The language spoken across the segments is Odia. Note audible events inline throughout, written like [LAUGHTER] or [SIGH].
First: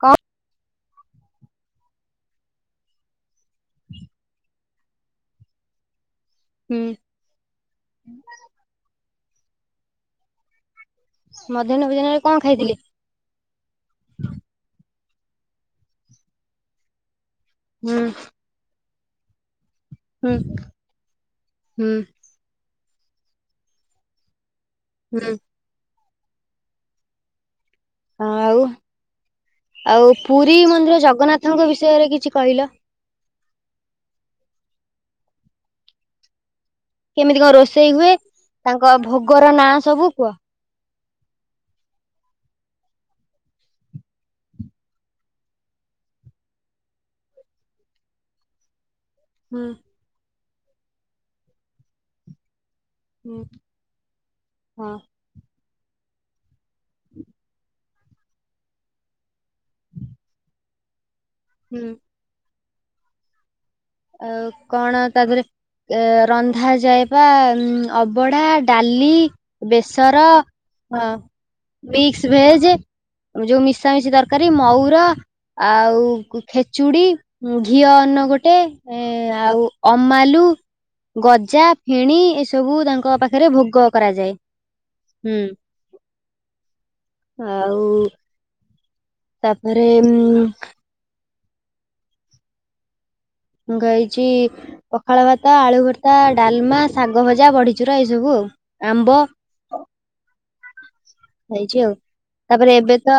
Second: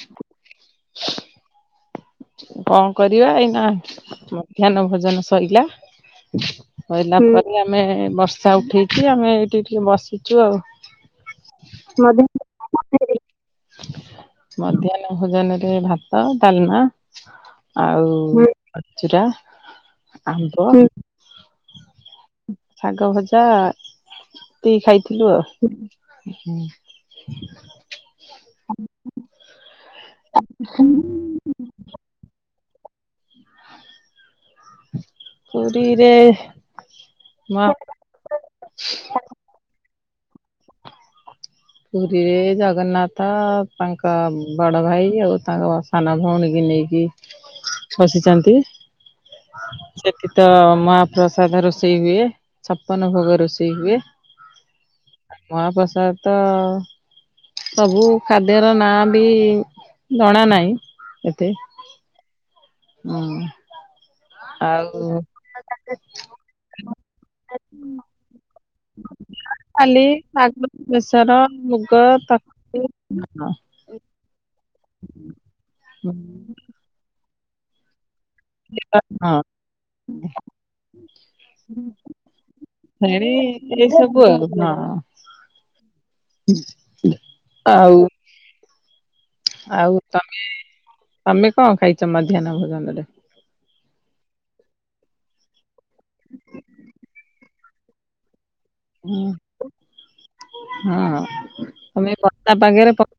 କ [INAUDIBLE] କଣ କରିବା ଏଇନା ମଧ୍ୟାହ୍ନ ଭୋଜନ ସୋଇଲା ହୁଁ ରହିଲା ପରେ ଆମେ ବର୍ଷା ଉଠେଇଛି ଆମେ ଏଇଠି ଟିକେ ବସି ଛୁ ଆଉ ମଧ୍ୟାହ୍ନ ଭୋଜନରେ ମଧ୍ୟାନ କଣ ଖାଇଥିଲେ? [INAUDIBLE] ମଧ୍ୟ୍ୟ ଭୋଜନ ରେ ଭାତ ଡାଲମା ହୁଁ ଆଉଚୁରା ହୁଁ ଆମ୍ୱ ହୁଁ। ଶାଗ ଭଜା ଏତି ଖାଇଥିଲୁ ହୁଁ ଆଉ। ହୁଁ। ହଁ ଆଉ ଆଉ ପୁରୀ ମନ୍ଦିର ଜଗନ୍ନାଥଙ୍କ ବିଷୟରେ କିଛି କହିଲ। ପୁରୀରେ କେମିତି କଣ ମା ରୋଷେଇ ହୁଏ ତାଙ୍କ ଭୋଗର ନାଁ ସବୁ କୁହ? ପୁରୀରେ ଜଗନ୍ନାଥ ତାଙ୍କ ବଡ ଭାଇ ଆଉ ତାଙ୍କ ସାନ ଭଉଣୀ କି ନେଇକି ଖସିଛନ୍ତି। ହୁଁ। ତ ମହାପ୍ରସାଦ ରୋଷେଇ ହୁଏ। ଛପନ ହୁଁ ଭୋଗ ରୋଷେଇ ହୁଏ। ମହାପ୍ରସାଦ ତ ହ ସବୁ ଖାଦ୍ୟର ନାଁ ବି ଜଣା ନାହିଁ। ଏତେ ହୁଁ। ହୁଁ। ଆ କଣ ଆଉ ତାଦେହରେ ଏ ରନ୍ଧା ଯାଏବା ଉ ଅବଡା ଡାଲି, ଖାଲି ବେସର ଶାଗ ହଁ ବେସର ମୁଗ ମିକ୍ସ ଭେଜ ତରକାରୀ ଯୋଉ ମିଶାମଶି ତରକାରୀ ମଉ ଆଉ ହଁ ଖେଚୁଡି ଘିଅ ଅନ୍ନ ଗୋଟେ। ଗଟେ ହଁ ଆଉ ଅମାଲୁ। ଗଜା ଫେଣୀ ଏସବୁ ତାଙ୍କ ଫେଣି ପାଖରେ ଭୋଗ ଏଇ ସବୁ କରାଯାଏ। ଆଉ ହଁ ହୁଁ। ଆଉ ତାପରେ ଆଉ ତମେ ଉଁ ତମେ କଣ ଖାଇଛ ମଧ୍ୟାହ୍ନ ଭୋଜନ ରେ? ମୁଁ ଖାଇଛି ପଖାଳ ଭାତ, ଆଳୁ ଭର୍ତ୍ତା, ଡାଲମା, ଶାଗ ଭଜା, ବଢିଚୁରା, ଏଇ ସବୁ ଆଉ। ଆମ୍ବ। ହଁ ହେଇଛି ଆଉ ତମେ ବର୍ଷା ତାପରେ ପାଗରେ ଏବେ ପ ତ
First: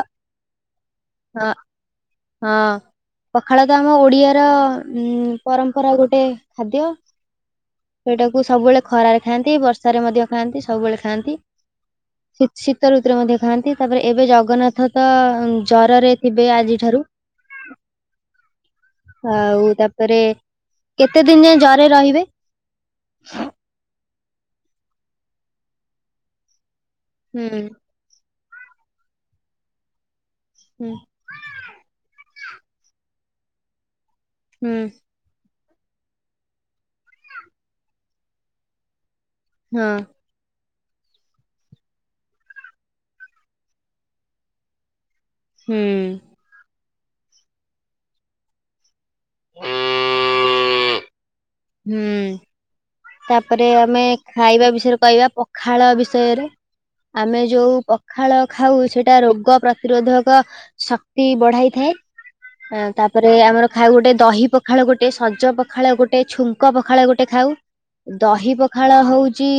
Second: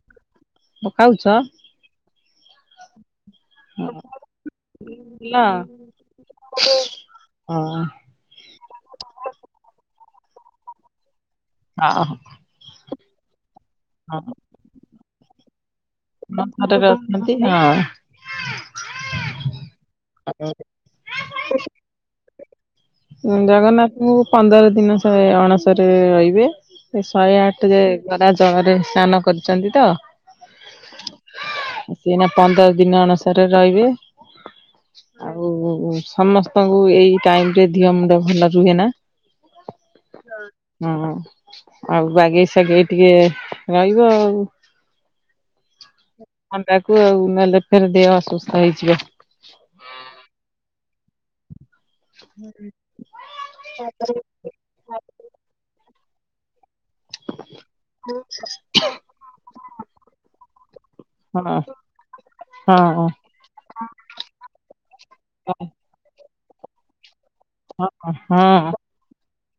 ଖାଉଛ? ଆଁ। ହଁ। ପଖାଳ ତ ଆମ ଓଡିଆର ଭଲ ଉଁ- ପରମ୍ପରା ଗୋଟେ ଖାଦ୍ୟ। ହଁ ଏଟାକୁ ସବୁବେଳେ ଖରାରେ ଖାଆନ୍ତି, ବର୍ଷାରେ ମଧ୍ୟ ଖାଆନ୍ତି ସବୁବେଳେ ଖାଆନ୍ତି। ଆ ଅହ। ଶୀ- ଶୀତ ଋତୁରେ ମଧ୍ୟ ଖାଆନ୍ତି ତାପରେ ଏବେ ହଁ ଜଗନ୍ନାଥ ତ ଉଁ ଜର ରେ ଥିବେ ରେ ଆଜିଠାରୁ। ଅଛନ୍ତି ହଁ। [INAUDIBLE] ଆଉ ତାପରେ କେତେ ଦିନ ଯାଏଁ ଜରେ ରହି ବେ। ଉଁ ଜଗନ୍ନାଥଙ୍କୁ ପନ୍ଦର ଦିନ ଯା ଅଣସରରେ ରହିବେ। ଶହେ ହୁଁ ଆଠରେ ଗରା ଜଳରେ ସ୍ନାନ କରିଛନ୍ତି ତ। ହୁଁ [INAUDIBLE] ଏଇନା ପନ୍ଦର ଦିନ ଅଣସରରେ ରହିବେ। ହୁଁ ଆଉ ସମସ୍ତଙ୍କୁ ଏଇ ଟାଇମ୍ ଟିଏ ଧିଅ ମୁଣ୍ଡ ଭଲ ରୁହେ ନା। ହଁ। ହଁ ଆଉ ବାଗେଇ ସାଗେଇ ଟିକେ ରହିବ ଆଉ। ହୁଁ। କୁ ଆଉ ନହେଲେ ଫେରେ ଦେହ ଅସୁସ୍ଥ ହେଇଯିବ। ଉୁଁ। ହୁଁ ତାପରେ ଆମେ ଖାଇବା ବିଷୟରେ କହିବା ପଖାଳ ବିଷ୍ ସୟରେ। ଆମେ ଯୋଉ ପଖାଳ ଖାଉ ସେଟା ରୋଗ ପ୍ରତିରୋଧକ ଶକ୍ତି ହଁ ବଢାଇଥାଏ। ଆଁ- ହଁ ତାପରେ ଆମର ଖାଉ ଗୋଟେ ଦହି ପଖାଳ ଗୋଟେ, ସଜ ପଖାଳ ଗୋଟେ। ଛୁଙ୍କ ପଖାଳ ଗୋଟେ ଖାଉ ହଁ ହଁ ଦହି ହଁ। ପଖାଳ ହଉଚ଼ି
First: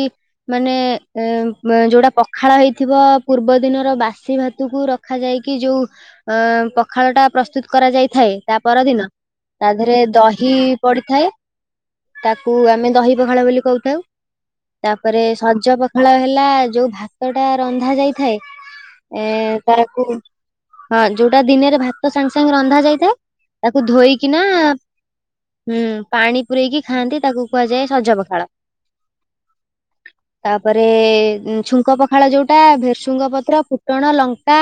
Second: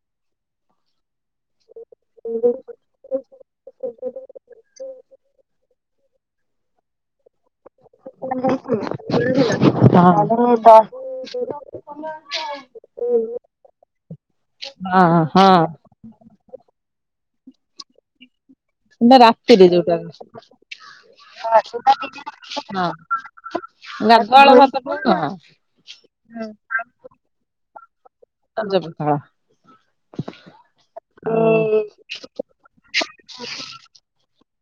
ମାନେ ଏ ମା ଯୋଉଟା ପଖାଳ ହେଇଥିବ ପୂର୍ବ ଦିନର ବାସି ଭାତକୁ ରଖା ଯାଇକି ଯୋଉ ଅ ପଖାଳ ଟା ପ୍ରସ୍ ପ୍ରସ୍ତୁତ କରାଯାଇଥାଏ ତା ପରଦିନ ତା ଧେରେ ଦହି ହଁ ପଡିଥାଏ। ତାକୁ ଆମେ ଦହି ପଖାଳ ବୋଲି କହୁଥାଉ। ତାପରେ ହଁ ସଜ ପଖାଳ ହେଲା ଯୋଉ ଭାତ ଟା ରନ୍ଧା ଯାଇଥାଏ। ଏଟା ଏ ରାତିରେ ଯୋଉଟା ତାରକୁ। ହଁ ଯୋଉଟା ଦିନେରେ ଭାତ ସାଙ୍ଗେ ସାଙ୍ଗେ ରନ୍ଧା ହଁ ଯାଇଥାଏ ତାକୁ ଧୋଇକିନା ଗାଧୁଆଳ ଭାତଟା ହଁ ହୁଁ ପାଣି ପୂରେଇକି ଖାଆନ୍ତି ତାକୁ କୁହାଯାଏ ସଜ ପଖାଳ। ସଞ୍ଜ ପଖାଳ। ତାପରେ ଛୁଙ୍କ ପଖାଳ ଯୋଉଟା ଭେର୍ସୁଙ୍ଗ ପତ୍ର, ଫୁଟଣ, ଲ ତା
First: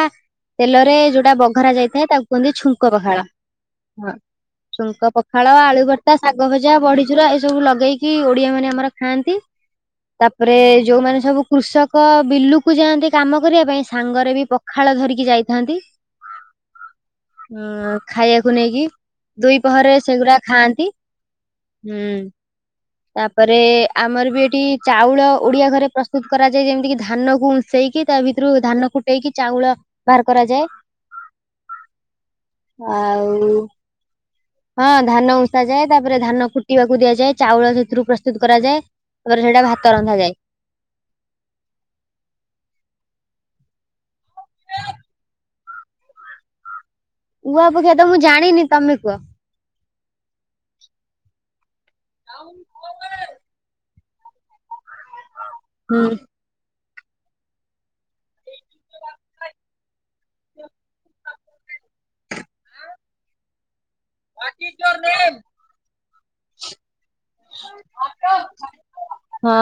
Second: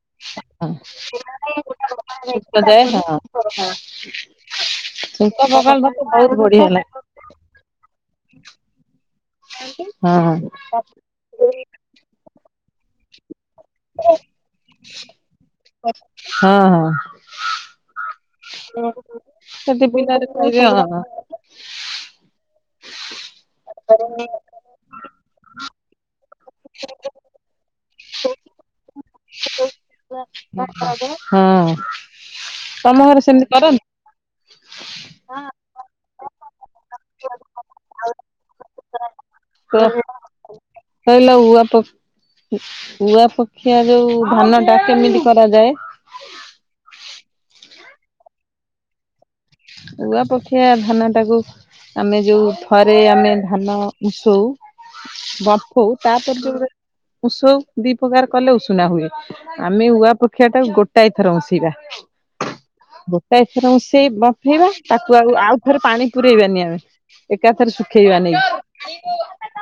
ତେଲରେ ଯୋଉଟା ବଘରା ଯାଇଥାଏ ତାକୁ କୁହନ୍ତି ଶୁକ୍ତ ଯାଏ ଛୁଙ୍କ ହଁ ପଖାଳ। ହଁ ଛୁଙ୍କ ଶୁକ୍ତ ପଖାଳ, ଆଳୁ ଭାତ ଭର୍ତ୍ତା, ବହୁତ ଶାଗ ଭଜ୍ ବଢିଆ ଯା ଲାଗେ। ବଢିଚୁରା ଏ ସବୁ ଲଗେଇକି ଓଡିଆ ମାନେ ଆମର ଖାଆନ୍ତି ହଁ ତାପରେ ଯୋଉମାନେ ସବୁ କୃଷକ ବିଲକୁ ଯାଆନ୍ତି କାମ କରିବା ପାଇଁ ସାଙ୍ଗରେ ବି ପଖାଳ ଧରିକି ଯାଇ ଥାନ୍ତି ହଁ ହଁ ଉଁ ଖାଇୟା କୁ ନେଇକି ଦୁଇ ସେଠି ପହରେ ବିଲରେ ସେଗୁରା ଖାଇବେ ଖାଆନ୍ତି ହଁ। ଉଁ। ତାପରେ ଆମର ବି ଏଠି ଚାଉଳ ଓଡିଆ ଘରେ ପ୍ରସ୍ତୁତ୍ କରାଯାଏ ଯେମିତି କି ଧାନ କୁ ଉଁଶେଇକି ତା ଭିତରୁ ଧାନ ଫୁଟେଇକି ଚାଉଳ ବାହାର ହଁ କରାଯାଏ। ତମ ଘରେ ସେମିତି ଆଉ କରନ୍ତି। ହଁ ଧାନ ଉଁଷା ଯାଏ ତାପରେ ଧାନ କୁଟିବାକୁ ଦିଆଯାଏ ଚାଉଳ ସେଥିରୁ ପ୍ରସ୍ତୁତ କରାଯାଏ। ତାପରେ ସେଇଟା ଭାତ ରନ୍ଧାଯାଏ। ହେଲେ ହୁଅ ପପ୍ ଉଆ ପକ୍ଷିଆ ଯୋଉ ଧାନ ଟା କେମିତି କରାଯାଏ? ଉଆ ଅପେକ୍ଷା ତ ମୁଁ ଜାଣିନି ତମେ କୁହ। ଉଆ ଅପେକ୍ଷା ଧାନ ଟାକୁ ଆମେ ଯୋଉ ଥରେ ଆମେ ଧାନ ମିସ୍ଉ ବମ୍ଫଉ ହୁଁ ତାପରେ ଯୋଉ ଗୋଟେ ଉଷଉ ଦି ପ୍ରକାର କଲେ ଉଷୁନା ହୁଏ ଆମେ ଉଆ ପକ୍ଷିଆ ଟାକୁ ଗୋଟାଏ ଥର ଉଷେଇବା। [INAUDIBLE] ଗୋଟା ଏଥର ଉଷେଇ ବଫେଇବା ତାକୁ ଆଉ ଆଉ ଥରେ ପାଣି ପୁରେଇବାନି ଆମେ। ଏକାଥରେ ଶୁଖେଇବା ନେଇକି ହଁ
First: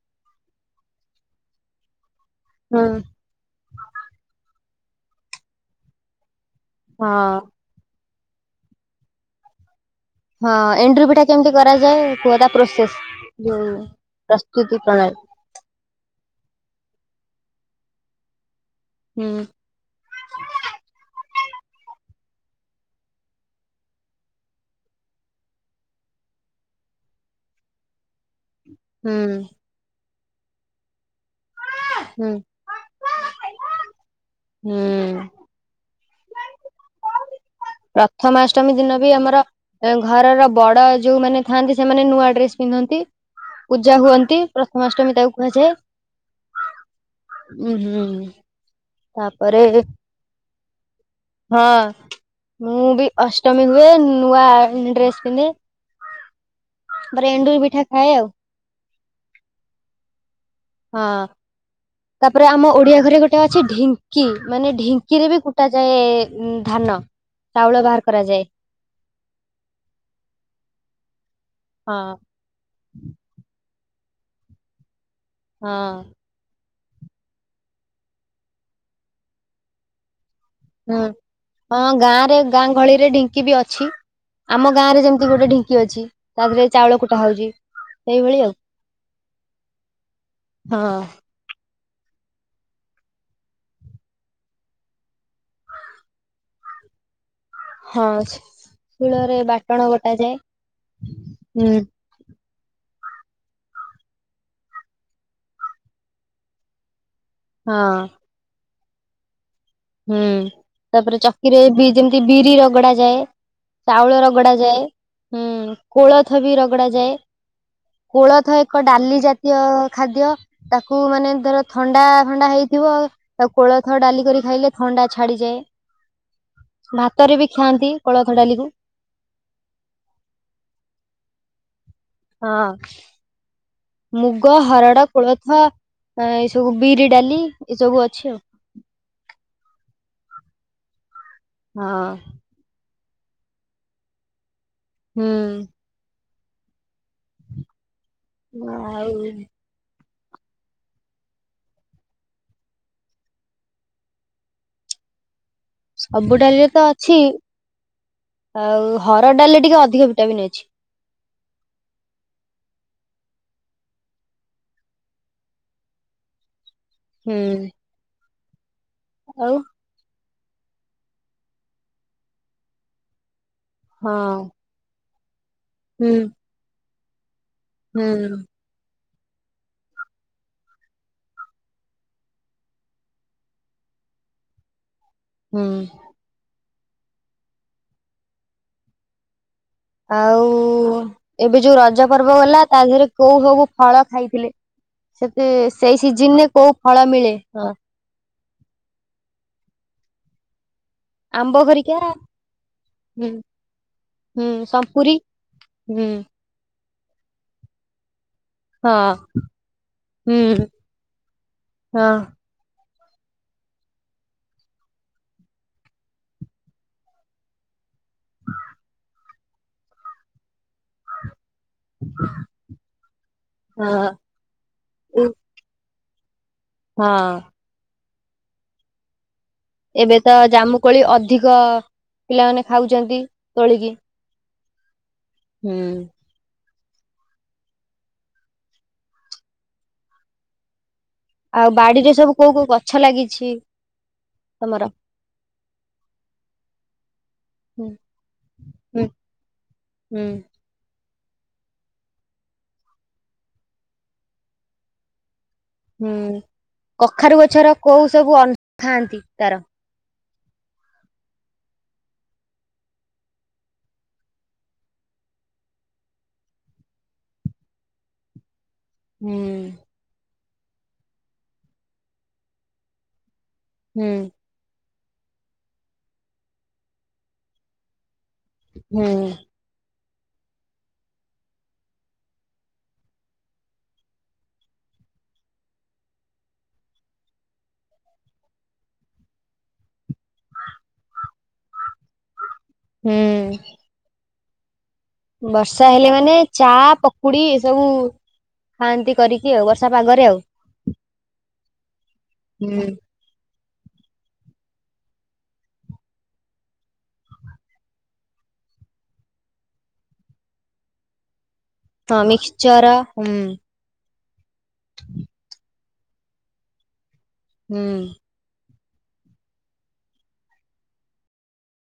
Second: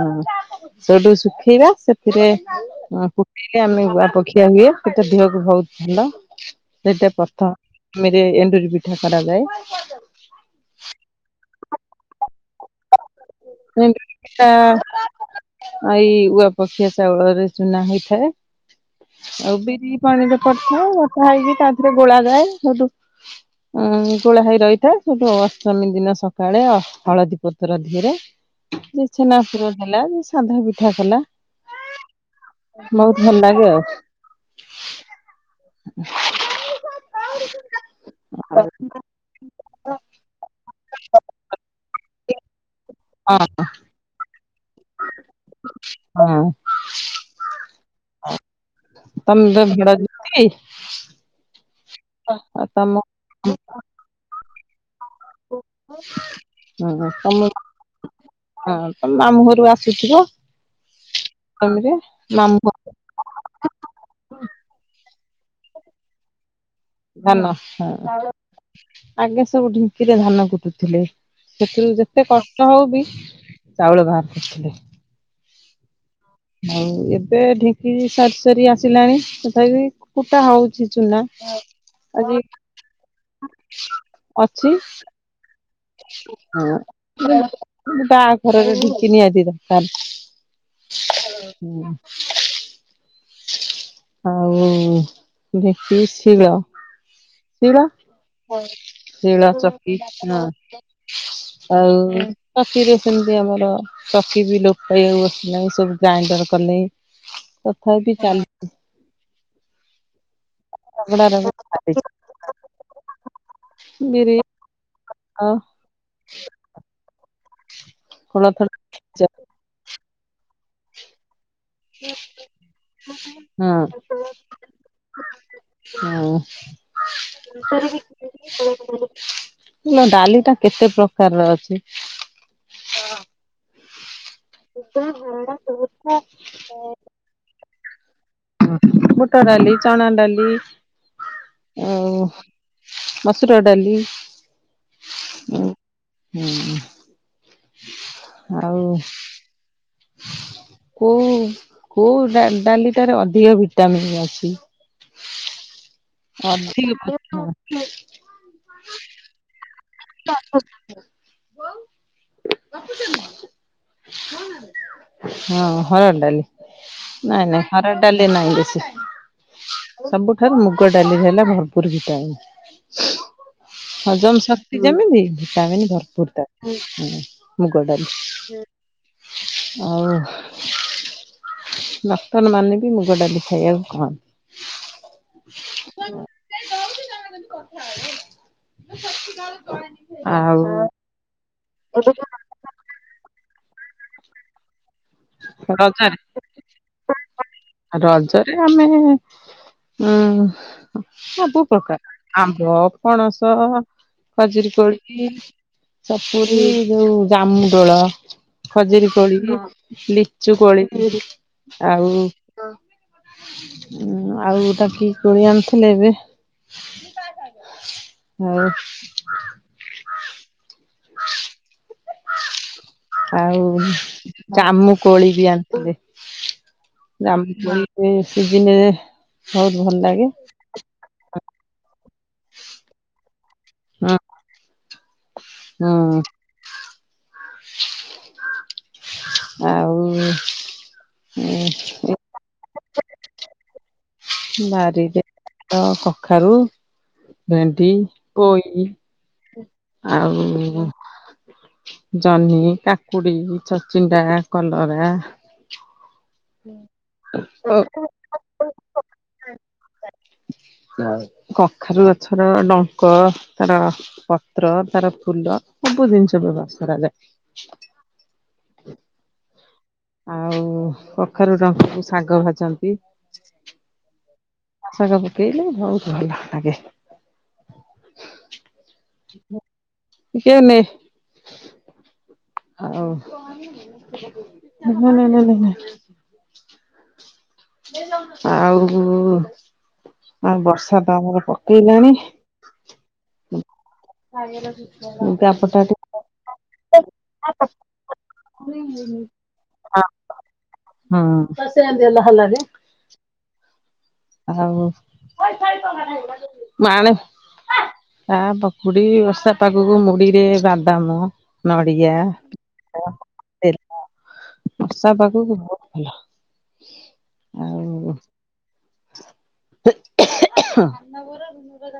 ହଁ। ସେଠୁ ଶୁଖେଇବା ସେଥିରେ ହୁଁ ଶୁଖେଇଲେ ଆମେ ଉଆପଖିଆ ହୁଏ। ସେତ ଦେହକୁ ବହୁତ ଭଲ ସେଟା ହଁ। ପ୍ରଥମିରେ ଏଣ୍ଡୁରି ପି ଠା କରାଯାଏ। ହଁ ଏଣ୍ଡୁରି ପିଠା କେମିତି କରାଯାଏ କୁହତ? ପ୍ରୋସେସ୍ ଏଣ୍ଡୁରି ପ୍ରସ୍ତୁତି ପ୍ରଣାଳୀ। ଉଆ ପକ୍ଷିଆ ଚାଉଳରେ ଚୁନା ହେଇଥାଏ। ହୁଁ ଆଉ ବିରି ପାଣିରେ ପକାଉ ଓଦା ହେଇକି ତାପରେ ଗୋଳା ଯାଏ ହେଉଟୁ ଉଁ ଗୋଳା ହେଇ ରହିଥାଏ ସେଠୁ ଅଷ୍ଟମୀ ଦିନ ସକାଳେ ହଳଦୀ ପ ର ଧିରେ ଯେ ହୁଁ ଛେନାପୁର ଦେଲା ଯେ ସାଧା ପିଠା କଲା। ହୁଁ ବହୁତ ଭଲ ଲାଗେ ଆଉ। ହୁଁ [INAUDIBLE] ପ୍ରଥମାଷ୍ଟମୀ ଦିନ ବି ଆମର ଘରର ବଡ ଯୋଉମାନେ ଥାଆନ୍ତି ସେମାନେ ନୂଆ ଡ୍ରେସ୍ ପିନ୍ଧନ୍ତି ପୂଜା ହୁଅନ୍ତି ପ୍ରଥମାଷ୍ଟମୀ ତାକୁ କୁହାଯାଏ। ହଁ ହଁ ଉ ହୁଁ ତମେ ତାପରେ ତ ବଡ ଦିଦି ହଁ ଆଉ ମୁଁ ତମ ବି ଅଷ୍ଟମୀ ହୁଏ ନୂଆ ଡ୍ରେସ୍ ପିନ୍ଧେ ହଁ ତାପରେ ଏଣ୍ଡୁରି ପିଠା ସମସ୍ତେ ଖାଏ ଆଉ ହଁ। ମାମୁଁ ଘରୁ ଆସୁଥିବ। ହଁ ତମରେ ତାପରେ ମାମୁଁ ଆମ ଘର ଓଡିଆ ଘରେ ଗୋଟେ ଅଛି ଢିଙ୍କି ମାନେ ଢିି ଙ୍କି ରେ ବି କୁଟା ଯାଏ। ଧାନ ହୁଁ। ଆଗେ ସବୁ ଢିଙ୍କିରେ ଧାନ କୁଟୁଥିଲେ ସେଥିରୁ ହଁ ଯେତେ କଷ୍ଟ ହଉ ବି ଚାଉଳ ବାହାର କରୁଥିଲେ। ହଁ। ଆଉ ଏବେ ଢିଙ୍କି ସରିି ସରି ଆସିଲାଣି ତଥାପି କୁଟା ହଉଛି ହୁଁ ଚୁନା ହଁ ଗାଁ ଆଜି ରେ ଗାଁ ଗହଳିରେ ଢିଙ୍କି ବି ଅଛି। ଅଛି ଆମ ଗାଁ ରେ ଯେମିତି ଗୋଟେ ଢ଼ି ଙ୍କି ଅଛି ତା ଦେହରେ ହଁ ଚାଉଳ କୁଟା ହଉଛି ସେଇଭଳି ଆଉ। ବାହାଘରରେ ଢିଙ୍କି ନିହାତି ଦରକାର ହଁ। ଆଉ ଢ଼ିଙ୍କି, ଶୀଳ ଶୀଳ ହଁ ଶିଳରେ ଶୀଳ ବାଟଣ ଚକି ବଟାଯାଏ ନା ହୁଁ ଆଉ କତିରେ। ସେମିତି ଆମର ଚକି ବି ଲୋପ୍ ପାଇବାକୁ ବସିଲାଣି ସବୁ ଗ୍ରାଇଣ୍ଡର କଲେ। ହଁ ତଥାପି ଚାଲିଛି। ହୁଁ ତାପରେ ରଗଡା ଚକିରେ ରଗଡା ବି ଚାଲିଛି ଯେମିତି ବିରି ରଗଡା ଯାଏ। ଚାଉଳ ବିରି ରଗଡା ଯାଏ, ହୁଁ ଆଉ କୋଳଥ ବି ରଗଡା ଯାଏ। କୋଳଥ ଏକ ଡାଲି ଜାତୀୟ ଖାଦ୍ୟ ତାକୁ ମାନେ ଧର ଥଣ୍ଡା ଥଣ୍ଡା ହେଇଥିବ ତାକୁ କୋଳଥ ଡାଲିି କରି ଖାଇଲେ ଥଣ୍ଡା ଛାଡିଯାଏ। ହୁଁ ଭାତରେ ବି ଖାଆନ୍ତି କୋଳଥ ଡାଲିକୁ [INAUDIBLE] ନା ଡାଲି ଟା କେତେ ପ୍ରକାରର ଅଛି? ହଁ। ମୁଗ, ହରଡ଼, କୋଳଥ, ଏ ସବୁ ବିରି ଡାଲି ଏ ସବୁ ଅଛି ଆଉ। ବୁଟ ଡାଲି, ଚଣା ଡାଲି, ଆଉ ମସୁର ଡାଲି। ହୁଁ। ହୁଁ। ଆଉ କୋଉ କୋଉ ଡା-ଡାଲିଟାରେ ଅଧିକ ଭିଟାମନ୍ ଅଛି। ସବୁ ଡାଲିରେ ତ ଅଧିକ ଅଛି ପସନ୍ଦ ଆଉ ହରଡ ଡାଲି ଟିକେ ଅ ଅଧିକ ଭିଟାମିନ ଅଛି। ହୋଉ [INAUDIBLE] ହଁ ହରଡ଼ ଡାଲି ହୁଁ ନାଇଁ ନାଇଁ ହରଡ ଡାଲି ନାହିଁ ବେଶୀ ଆଉ ସବୁଠାରୁ ମୁଗ ଡାଲିରେ ହେଲା ଭରପୁର ଭିଟାମିନ ହଜମ ହଁ ସ [UNINTELLIGIBLE] ଭିଟାମିନ ହୁଁ ଭରପୁର ତାର ମୁଗ ଡାଲି। ହୁଁ ଆଉ ଡାକ୍ତର ମାନେ ବି ମୁଗ ଡାଲି ଖାଇବାକୁ କହନ୍ତି ହୁଁ। [INAUDIBLE] ଆଉ ଏବେ ଯୋଉ ରଜ ପର୍ବ ଗଲା ତା ଦେହରେ କୋଉ ସବୁ ଫଳ ଖାଇଥିଲେ ସେତେ ସେଇ ରଜରେ ସିଜିନରେ କୋଉ ଫଳ ମିଳେ ହ ରଜରେ ଆମେ ହୁଁ ଆମ୍ବ ସବୁ ଘରିକା ପ୍ରକାର ଆମ୍ବ ହୁଁ ପଣସ ହୁଁ ଖଜୁରୀ ସପୁରୀ କୋଳି ହୁଁ ସପୁରୀ ଯୋଉ ଜାମୁଡୋଳ ହଁ ଖଜୁରୀ କୋଳି ଲିଚୁ ହୁଁ କୋଳି ହଁ ଆଉ ଆଉ ଏଟା କି କୋଳି ଆଣିଥିଲେ ଏବେ ଆଉ ଆଉ ହଁ ଜାମୁ କୋଳି ବି ଆଣିଥିବେ। ହଁ। ଜାମୁ କୋଳି ଏ ସିଜିନରେ ବହୁତ ଭଲ ଏବେ ଲାଗେ ତ ଜାମୁକୋଳି ଅ ଅଧିକ ପିଲାମାନେ ଖାଉଛନ୍ତି ତୋଳିକି ହଁ ହୁଁ। ହଁ। ଆଉ ଆଉ ବାଡିରେ ସବୁ କୋଉ କୋଉ ଗଛ ଲାଗିଛି? ତମର? ବାରିରେ ତ କଖାରୁ ହୁଁ ଭେଣ୍ଡି ପୋଇ ହୁଁ। ଆଉ ଜହ୍ନି କାକୁଡି ଛଚିଣ୍ଡା କଲରା ହୁଁ କଖାରୁ ଗଛର ଓ କୋଉ ସବୁ ଅଥାନ୍ତି ତାର କଖାରୁ ଗଛର ଡଙ୍କ ତାର ପତ୍ର ତାର ଫୁଲ ସବୁ ଜିନିଷ ବ୍ୟବହାର କରାଯାଏ ହଁ [INAUDIBLE] ଆଉ କଖାରୁ ଡଙ୍କ କୁ ସାଗ ଭାଜନ୍ତି। ହୁଁ। ଶାଗ ପକେଇଲେ ବହୁତ ଭଲ ଲାଗେ। ହୁଁ। ଟିକେ ନେ ହଉ ନାଇ ନାଇ ନାଇ ନାଇ ନାଇ। ଆଉ ଆଉ ବର୍ଷା ତ ଆମର ପକେଇଲାଣି। ହୁଁ [INAUDIBLE] ଲୁଗାପଟା ବର୍ଷା ଟିକେ ହେଲେ ମାନେ ଚା ପକୁଡି ଏ ସବୁ ଖାଆନ୍ତି କରିକି ଆଉ ବର୍ଷା ପାଗରେ ଆଉ ତ ସେମତି ହେଲା ହେଲାନି। ହୁଁ। ଆଉ ମାଣେ। ଚା ପକୁଡ଼ି ବର୍ଷା ପାଗୁକୁ ମୁଢ଼ିରେ ବାଦାମ ନଡ଼ିଆ ହଁ ମିକ୍ସଚର ହୁଁ [INAUDIBLE] ତେଲ ବର୍ଷା ପାଗୁକୁ ବୋହୁତ ଭଲ ହୁଁ। ଆଉ ଧାନବର ରିନୁର ଜ